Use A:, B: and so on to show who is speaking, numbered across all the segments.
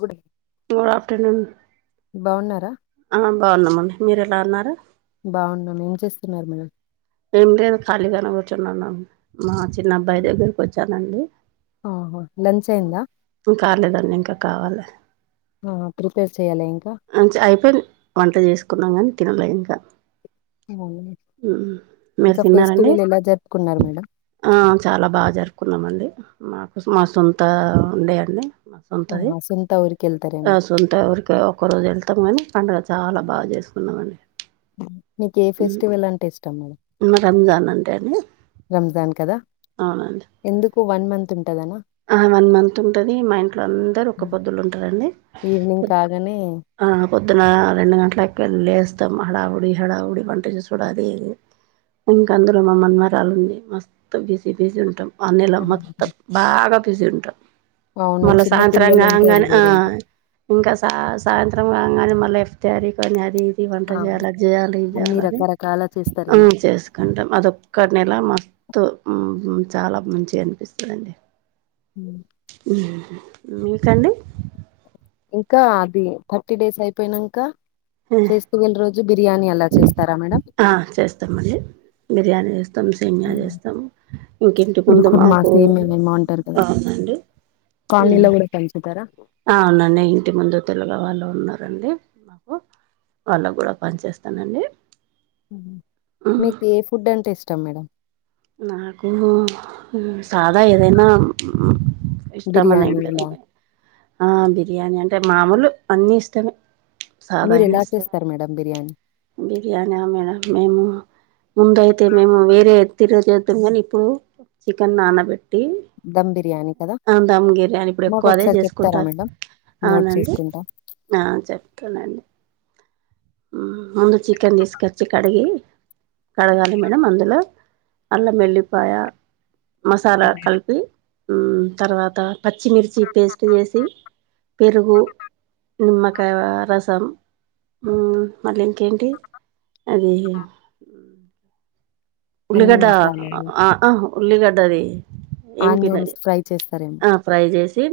A: గుడి
B: good afternoon
A: బాగున్నారా
B: ఆ, బాగున్నామండి, మీరెలా ఉన్నారు?
A: బాగున్నాం. ఏం చేస్తున్నారు మ
B: ఏం లేదు ఖాళీగానే కూర్చొనున్నాను మా చిన్నబ్బాయి దగ్గరకి వచ్చానండి
A: ఆహో లంచ్ అయిందా?
B: కార్లేదండీ ఇంకా కావాలి.
A: ఆహా ప్రిపేర్ చేయాల ఇంకా?
B: అంచె అయిపోయింది వంట చేసుకున్నాం కానీ తినలే ఇంకా
A: ఏమోనే
B: మీరు
A: ఇంక
B: తిన్నారండి
A: ఫెస్టివల్ ఎలా జరుపుకున్నారు మేడం?
B: ఆ చాలా బాగ జరుపుకున్నామండి మాకు మా సొంత ఉండే అండి. మా సొంతది
A: ఆహా సొంత ఊరుకెళ్తారేమో
B: ఆ సొంత ఊరికి ఒకరోజు వెళ్తాం కానీ పండగ చాల బాగ చేసుకున్నామండి.
A: మ్ మీకు ఏ ఫెస్టివల్ అంటే ఇష్టం మేడం?
B: నాకు రంజాన్ అంటే అండి
A: రంజాన్ కదా
B: అవునండి
A: ఎందుకు వన్ మంత్ ఉంటదనా?
B: ఆ వన్ మంత్ ఉంటది మా ఇంట్లో అందరూ ఒక్క పొద్దులు ఉంటారండి.
A: ఈవినింగ్ కాగానే
B: ఆ పొద్దున రెండు గంటలకే లేస్తాం హడావుడి హడావుడి వంట చేసుడు అది ఇది ఇంక అందులో మా మన్మరాలుంది మస్తు బిజీ బిజీ ఉంటాం. ఆ నెల మొత్తం బాగ బిజీ ఉంటాం.
A: అవును
B: మళ్ళ
A: చిన్న
B: సాయంత్రం
A: పిల్లలు ఉంటే అది
B: కాంగనే ఆ
A: వేరేంట
B: ఇంకా సా సాయంత్రం కాంగనే మళ్ళ ఎఫ్ తారీకు అని అది ఇ ఈ వంట
A: ఆ
B: చేయాలి అది చేయాలి ఇది
A: అన్ని
B: చేయాలని
A: రకరకాల
B: ఆ
A: చేస్తారేమో
B: చేసు కంటం అదొక్క నెల మత్తు చాల మంచిగ అనిపిత్తదండి.
A: మ్
B: మీకండి?
A: ఇంకా అది థర్టీ డేస్ అయిపోయినంక ఫెస్టివల్ రోజు బిర్యానీ అలా చేస్తారా మేడం?
B: ఆ చేస్ తమండి బిర్యానీ చేస్ తం సేమ్యా చేస్తాం. ఇంకింటి
A: ఇది
B: ముందు
A: కుర్మా
B: మాకు, అవునండి
A: కాలనీల కూడ పంచుతార?
B: అ అవునండి ఇంటి ముందు తెలుగ వాళ్ళు ఉన్నారండి మాకు వాళ్ళకి కూడా పని చేస్తానండి
A: మీకు ఏ ఫుడ్ అంటే ఇష్టం మేడం
B: నాకు సాదా ఏదైనా ఇష్టం అని ఏం
A: బిర్యానీ
B: లేదండి
A: ఇలా
B: ఆ బిర్యానీ అంటే మామూలు అన్నీ ఇష్టమే
A: మీరు
B: సాదయనా
A: ఎలా
B: ఇ
A: చేస్తారు మేడం బిర్యానీ
B: బిర్యాన మేడం మేము ముందయితే మేము వేరే తిరజేద్దాం కానీ ఇప్పుడు చికెన్ నానబెట్
A: దమ్ బిర్యానీ కదా
B: బిర్యానీ ఇప్పుడు
A: మాకు
B: ఎక్కువ అదే
A: ఒకసారి చెప్తారా
B: చేసుకుంటారు
A: మేడంమ్ నోట్
B: అవునండి
A: చేసుకుంటా
B: ఆ చెప్తలండి ముందు చికెన్ తీసుకొచ్చి కడిగి కడగాలి మేడం అందులో అల్లం మెల్లిపాయ మసాలా కలిపి తర్వాత పచ్చిమిర్చి పేస్ట్ చేసి పెరుగు నిమ్మకాయ రసం మళ్ళీ ఇంకేంటి అది
A: అన్ని
B: ఉల్లిగడ్డ
A: మసాలాలు
B: ఆ ఆ ఉల్లిగడ్డది ఏం పినది
A: ఆనియన్స్ ఫ్రై చేస్తారేమో
B: ఆ ఫ్రై చేసి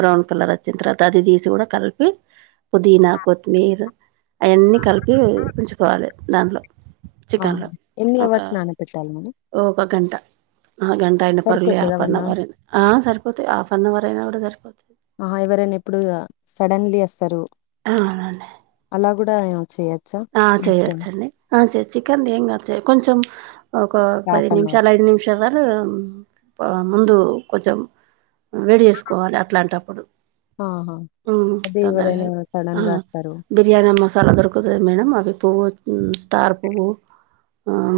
B: బ్రౌన్ కలర్ వచ్చిన తర్వాత అది తీసి కూడా కలిపి పుదీనా కొత్తిమీరు అయన్నీ కలిపి ఉంచుకోవాలి దాంట్లో
A: ఆహా ఎన్ని అవర్స్ నానా పెట్టాలి మేడం
B: ఓ ఒక గంట ఆ గం టైనా పర్లే
A: సరిపోతుందా
B: ఆఫ
A: వన్ అవర్
B: నవర్ ఆ సరిపోతాయి ఆఫన్నవరైనా కూడా సరిపోతా
A: ఆ ఎవరైనా ఇప్పుడు ఆ సడన్లీ వస్తారు
B: అవునండి
A: అలా కూడా ఏ చేయ
B: ఆ చెయొచ్చండి ఆ చేయ చికెన్ ఏం కా చెయ కొంచెం ఒక పది
A: హాఫ్ అన్ అవర్
B: నిమిషాలు ఐదు నిమిషాల ముందు కొంచెం వేడి చేసుకోవాలి అట్లాంటప్పుడు
A: ఆహా
B: హ్మ్
A: అదే
B: తొందరగా
A: ఎవరైనా
B: ఆ
A: సడన్ గా వస్తారు
B: బిర్యానీ మసాలా దొరకుతది మేడం అవి పువ్వు స్టార్ పువ్వు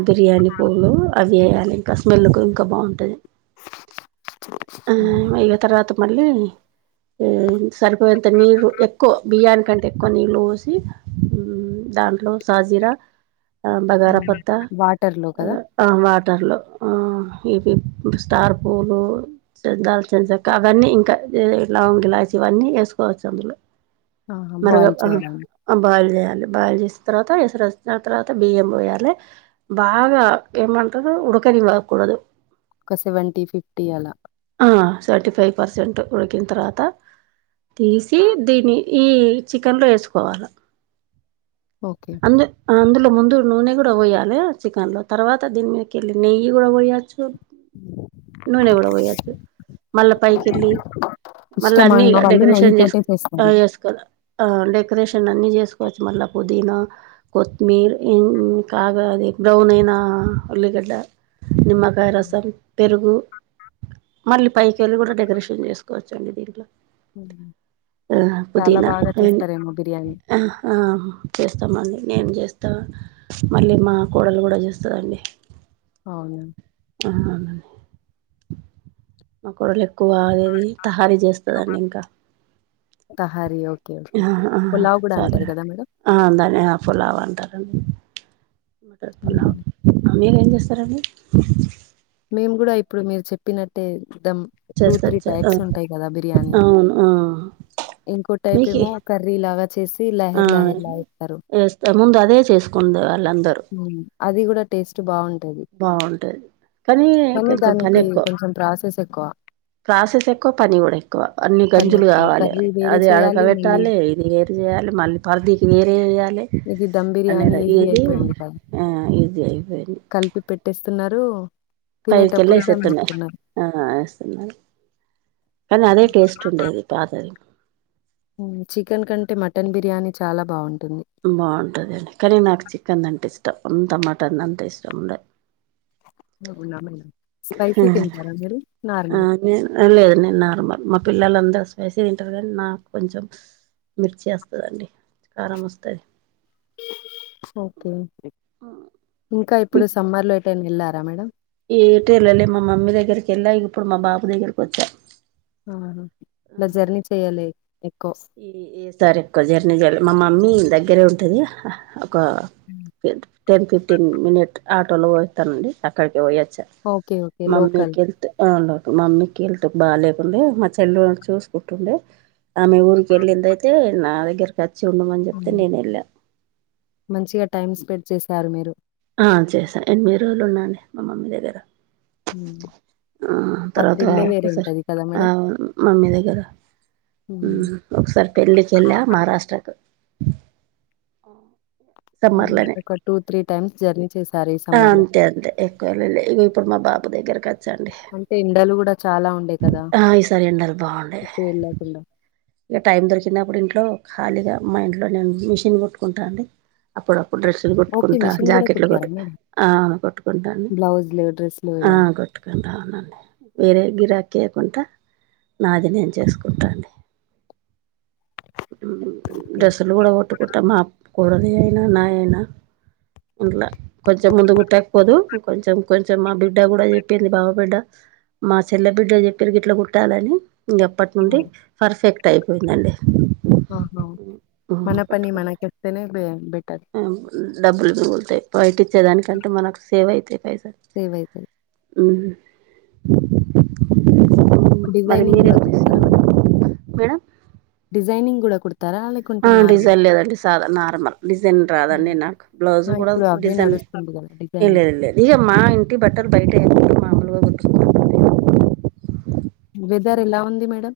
B: బిర్యానీ పువ్వులు అవి వేయాలి ఇంకా స్మెల్ కు ఇంకా బాగుంటది ఆ ఇగ తర్వాత మళ్ళీ సరిపోయేంత నీరు ఎక్కువ బియ్యానికంటే ఎక్కువ నీళ్ళు పోసి దాంట్లో సాజీర బగారాపత్త
A: వాటర్ లో కదా
B: ఆ వాటర్ లో ఆ ఇవి స్టార్ పూలు దాలచ చెక్క అవన్నీ ఇంకా లవంగ్ ఇలాచి ఇవన్నీ వేసుకోవచ్చు అందులో
A: ఆహా!
B: మరగ
A: బాయిల్ చేయడానికి
B: ఆ బాయిల్ చేయ ఆది బాయిల్ చేసిన తర్వాత ఎసరు వచ్చిన తర్వాత బియ్యం పోయాలే బాగా ఏమంటారు ఉడకనివకుడదు
A: ఒక సెవెంటీ ఫిఫ్టీ అలా
B: ఆ సెవంటీ ఫైవ్ పర్సెంట్ ఉడికిన తర్వాత తీసి దీన్ని ఈ చికెన్లో వేసుకోవాల
A: ఓకే
B: అందు అందులో ముందు నూనె కూడా పోయాలి చికెన్లో తర్వాత దీని మీదకేళ్ళి నెయ్యి కూడా పోయచ్చు నూనే కూడా పోయచ్చు మల్ళ పై కెళ్ళి మళ్ళీ
A: ఇష్టం
B: అన్ని
A: అన్న వాళ్ళు నెయ్యి
B: డెకరేషన్
A: తోటే
B: చేసుకో
A: చేస్తారు.
B: చేసుకోల డెకొరేషన్ అన్ని చేసుకోల చేసుకోవాలి మళ్ల పుదినా కొత్తిమీరం ఇక అది బ్రౌన్ అయినా ఉల్లిగడ్డ నిమ్మకాయ రసం పెరుగు మళ్ళీ పైకళ్ళు కూడా డెకరేషన్ చేసుకోవచ్చు
A: హ్మ్.
B: ఆ
A: చాలా
B: పుదిన
A: బాగా
B: పైన
A: చేస్తారేమో బిర్యానీ.
B: ఆ ఆ చేస్తామండి నేను చేస్తా మళ్ళీ మా కోడలు కూడా చేస్తాదండి
A: అవున
B: ఆ మాకు కోడలు ఎక్కువ అదేది తహారీ చేస్తందండి ఇంకా
A: తహారీ ఓకే
B: ఆ
A: పులావ్ కూడా అంటారు కదా మేడం
B: ఆ దాని ఆ పులావ్ అంటారండి మటర్ పులావ్
A: హ్మ్.
B: మీరేం చేస్తారండి
A: మేము కూడా ఇప్పుడు మీరు చెప్పినట్టే చేద్దాం టూ త్రీ
B: చేసుకోవచ్చు ఆ
A: టైప్స్ ఉంటాయి కదా బిర్యానీ
B: అవును ఆ
A: ఇంకో టైప్
B: మీకి
A: ఏమో కర్రీ లా చేసి
B: ఆ
A: లహర్ లహర్ లాగా చేస్తారు
B: వేస్తా ముందు అదే చేసుకుండే వాళ్ళందరూ
A: అది కూడా టేస్ట్ బాగుంటది
B: బాగుంటుంది కానీ కొంచెం పని
A: దానికి
B: ఎక్కువ
A: కొంచెం ప్రాసెస్ ఎక్కువ.
B: ప్రాసెస్ ఎక్కువ పని కూడా ఎక్కువ అన్ని
A: పని
B: గంజులు
A: ఎక్కువ.
B: కావాలి
A: కర్రీ వేరే
B: అది
A: చేయాలి మళ్ళీ
B: అడగబెట్టాలి ఇది వేరు చేయాలి మళీ పరిధీకి వేరే వెయ్యాలే
A: ఇది దమ్ బిర్యానీ
B: అనేది
A: ఈజీ
B: ఏది
A: అయిపోయింది కదా!
B: ఆ ఇజీ అయిపోంది
A: కలిపి పెట్టేస్తున్నారు
B: పైకెళ్ళ
A: తినేటప్పుడు దమ్
B: వేసేస్తున్నాయి
A: వేస్తున్నారు
B: ఆ వేస్తున్నాయి కానీ అదే టేస్ట్ ఉండేది పాతది
A: చికెన్ కంటే మటన్ బిర్యానీ చాలా బాగుంటుంది
B: బాగుంటుంది కానీ నాకు చికెన్ అంటే ఇష్టం మటన్ అంటే అంత ఇష్టం ఉండదు
A: స్పైసీ తింటారా మీరు నార్మల్ ల
B: నే లేదు నేను నార్మల్ మా పిల్లలందరూ స్పెసీ తింటారు కానీ నాకు కొంచెం మిరిచేస్తాదండి కారం వస్తుంది
A: ఓకే ఇంకా ఇప్పుడు సమ్మర్ లో ఎటైనా వెళ్ళారా మేడం
B: ఎటు ఎల్లలే మా మమ్మీ దగ్గరికి వెళ్ళ ఇప్పుడు మా బాబు దగ్గరకి వచ్చా
A: ఇలా జర్నీ చెయాలే ఎక్కువ
B: ఈసారి ఎక్కువ జర్నీ చేయలే మా మమ్మీ దగ్గరే ఉంటుంది ఒక టెన్ ఫిఫ్టీన్ మినిట్ ఆటోలో పోస్తానండి అక్కడికి పోయొచ్చా
A: ఓకే ఓకే
B: మమ్మీ
A: లోకల్
B: కి హెల్త్ బాగుండదు మమ్మీ కి హెల్త్ బాలేకుండే మా చెల్లె వాళ్ళు చూసుకుంటుండే ఆమె ఊరి కెళ్ళిందైతే నా దగ్గరకి వచ్చి ఉండమని చెప్తే
A: హ్మ్.
B: నేను వెళ్ళా
A: మంచిగా టైమ్ స్పెండ్ చేశారు మీరు
B: చేసాను ఎనిమిది రోజులు ఉన్నాండి మా మమ్మీ దగ్గర
A: ఉ
B: ఆ తర్వాత ఒక్క సారీ
A: కదా మేడం
B: మమ్మీ దగ్గర ఊ
A: హ్మ్.
B: ఒకసారి పెళ్ళికి కెళ్ళా మహారాష్ట్రకు ఆ
A: ఒక టూ త్రీ టైమ్స్ జర్నీ చేస్
B: ఆ అంతే అంతే ఎక్కువఎల్లలే ఇగ ఇప్పుడు మా బాబు దగ్గరకి వచ్చండి
A: అంటే ఎండలు కూడా చాలా ఉండే కదా
B: ఆ ఈసారి
A: ఎటు ఎల్లకుండా
B: ఇగ టైం దొరికినప్పుడు ఇంట్లో ఖాళీగా మా ఇంట్లో నేను మిషన్ కొట్టుకుంటాను అండి అప్పుడు అప్పుడు డ్రెస్ లు
A: ఓకే
B: కొట్టుకుంటా
A: మిషన్ కూడా
B: జాకెట్లు కొట్
A: కుడతారా మేడం
B: ఆ కొట్టుకుంటా అండి
A: బ్లౌజ్లు డ్రెస్లు ఇలా
B: కొట్ కుటుకుంటా ఉనండి వేరే గిరాక్కేయకుండా నాది నేను చేసుకుంటాండి
A: ఓకే.
B: డ్రెస్సులు కూడా కుట్టుకుంటా మా కూడలి అయినా నా అయినా ట్లా కొంచెం ముందు కుట్టకపోదు కొంచెం కొంచెం మా బిడ్ డ్డ కూడా చెప్పింది బావ బిడ్డ మా చెల్లె బిడ్డ చెప్పిరు గిట్లా కుట్టాలని అప్పటి నుండి పర్ఫెక్ట్ అయిపోయిందండి
A: ఆహా మన పని మనకి చెప్తేనే బే బెటర్
B: డబ్బులు మీగులుతాయ్ బయటిచ్చే దానికంటే మనకు సేవ్ అయితాయ్ పైసలు
A: సేవైతయ్
B: హూ మరి
A: డిజైనింగ్ కూడా
B: మీరేం
A: కుడతారా మరి
B: మేడం
A: డిజైనింగ్ కూడా కుడతార లేక్
B: ఆ డిజైన్ లేదండి సాదా నార్మల్ డిజైన్ రాదండి నాకు
A: ఆ
B: బ్లౌజు కూడా
A: ఇప్పుడు అవే
B: డిజైన్
A: నడుస్తుంది డిజైనింగ్
B: ఇగ మా ఇంటి బట్టల్ బయటియ్యం మామూలుగా చూస్
A: వెదర్ ఎలా ఉంది మేడం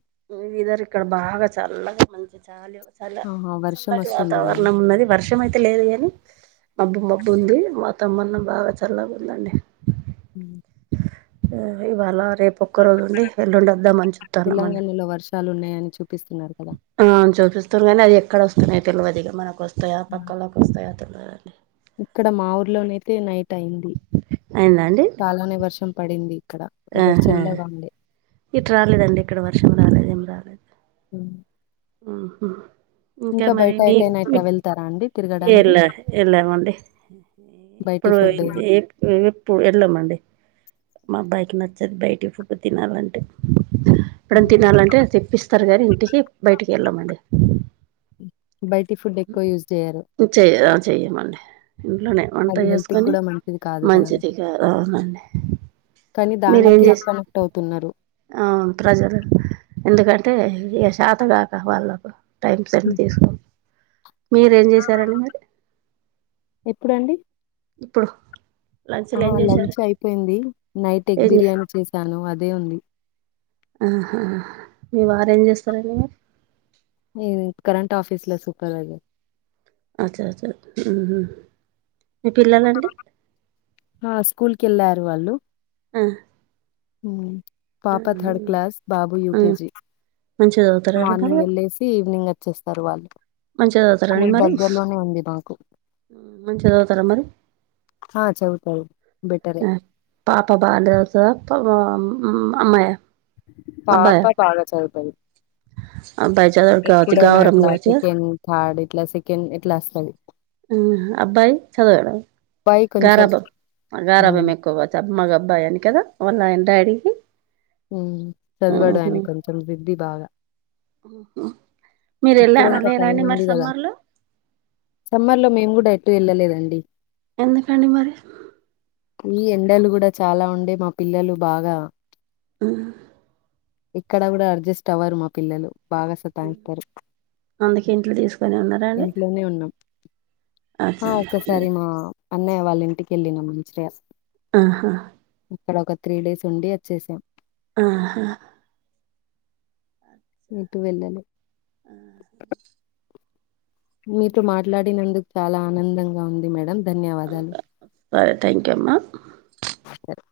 B: వెదర్ ఇక్కడ బాగా చల్లగా మంచి జాలీ చాలా
A: ఆహా వర్షం
B: సల్లటి
A: వస్తుంది కదా
B: వాతావరణం అయితే ఉన్నది వర్షం అయితే లేదుగని మబ్బు మబ్బు ఉంది వాతామాణం బాగా చల్లగా ఉందండి
A: హు
B: ఇవాళ రేపు ఒక్క రోజు ఉండి వెల్లుండి వద్దామని చూతాన్నామండి
A: వర్షాలున్నాయి చూపిస్తున్నారు కదా
B: ఆ చూపిస్తురు గానీ అది ఎక్కడ వస్తున్నాయి తెలియదు ఇక మనకు వస్తాయా పక్కల్లోకి వస్తాయా తెలియదండి
A: ఇక్కడ మా ఊర్లోనైతే నైట్ అయింది
B: అయిందా అండి
A: చాలానే వర్షం పడింది ఇక్కడ వెదర్
B: ఆహా
A: చల్లగా ఉండే
B: ఇటు రాలేదండి ఇక్కడ వర్షం రాలేదు ఏం రాలేదు
A: హ్
B: ఉహూ ఇంకా మరి
A: బయట
B: మీక్
A: ఎటైనా ఇట్లా వెళ్తారా అండి
B: మీఏళ్ల
A: తిరగడానికి
B: ఎల్లమండి
A: బయటి
B: ఇప్పుడు
A: ఫుడ్
B: ఎపు ఏప్ ఎళ్ళామండి మా అబ్బాయికి నచ్చదు బయటి ఫుడ్డు తినాలంటే ఎప్పుడయిన
A: హ్మ్.
B: తినాలంటే తెప్పిస్తారు గనీ ఇంటికి బయటికి వెళ్ళామండి
A: బయటి ఫుడ్ ఎక్కువ యూస్ చేయ్యరు
B: ఉ చెయ్య ఆ చేయ్యమండి ఇంట్లోనే వంట
A: అది హెల్త్
B: చేసుకొని
A: గూడా మంచిది కాదు కదండి.
B: మంచిదిగారావునండి
A: కానీ దానికే కనెక్ట్ అవుతున్నారు
B: అవును ప్రజలు ఎందుకంటే ఇగ శాతగాక వాళ్ళకు టైమ్ సేట్
A: హ్మ్.
B: తీసుకో మీరేం చేసారండి మరి
A: ఎప్పుడండీ
B: ఇప్పుడు లంచ్లు
A: ఆ
B: ఏం చేశారు
A: లంచ్ అయిపోయింది నైట్ ఎగ్
B: ఏం చేశారు?
A: బిర్యానీ చేశాను అదే ఉంది.
B: ఆహ మీ వారు ఏం చేస్తారండి ఇంగా
A: ఏంది కరంట్ ఆఫీస్లో సూపర్ వైజర్
B: అచ్చ అచ్చ ఉహూ మీ పిల్లలండి
A: మా స్కూల్కి వెళ్ళారు వాళ్ళు హ్మ్.
B: ఆ
A: పాప థర్డ్ క్లాస్ బాబు
B: ఆ,
A: యూకేజి
B: మంచిగా చదువుతారండి మరి
A: మార్నింగ్ వెళ్ళేసి ఈవినింగ్ వచ్చేస్తారు వాళ్ళు
B: మంచిగా చదువుతారండి
A: స్కూల్
B: మరి
A: దగ్గరలోనే ఉంది మాకు
B: మంచిగా చదువుతారా మరి
A: హా చదువుతది
B: ఆ పాప బా చదువుతదా ప మామ్ అమ్మాయా
A: పాప బాగా చదువుతాది
B: అబ్బాయి చదవడు కావచ్చు
A: ఎప్పుడైనా
B: గావరం
A: ఇలా
B: కావచ్చు కదా
A: సెకెండ్ థార్డ్ ఇట్లా సెకండ్ ఇట్లా వస్తాది.
B: ఉహా అబ్బాయి చదవాడా
A: అబ్బాయి కొంచెం
B: గారాబం
A: హ్మ్.
B: గారాబం ఎక్కువ త మగ అబ్బాయి అని కదా వాళ్ళ నాయినా డాడీకి.
A: ఉ చదవాడు
B: ఊహు.
A: ఆయన కొంచెం బిజీ బాగా
B: ఉహు మీరు
A: ఇప్పుడే
B: వెళ్ళారా
A: ఇంకా
B: లేరా అండి మరి సమ్మర్లో
A: సమ్మర్లో మేము కూడా ఎటు వెళ్ళలేదండి
B: ఎందుకండి మరి
A: ఈ ఎండలు కూడా చాలా ఉండే మా పిల్లలు బాగా
B: ఉ
A: ఇక్కడ కూడా అడ్జస్ట్ అవ్వారు మా పిల్లలు బాగా సత్ తాయిస్తారు
B: అందుకే ఇంట్లో తీసుకొని ఉన్నారా అండి
A: ఇంట్లోనే ఉన్నాం ఆ
B: అట్లనా
A: ఒక్కసారి మా అన్నయ్య వాళ్ళ ఇంటికి వెళ్ళినం మంచిగా.
B: ఆహా
A: ఇక్కడ ఒక త్రీ డేస్ ఉండి వచ్చేసాం
B: ఆహా
A: ఎటు వెళ్ళలే
B: ఆ హా
A: మీతో మాట్లాడినందుకు చాలా ఆనందంగా ఉంది మేడం. ధన్యవాదాలు
B: సరే థ్యాంక్ యూ అమ్మ
A: సరే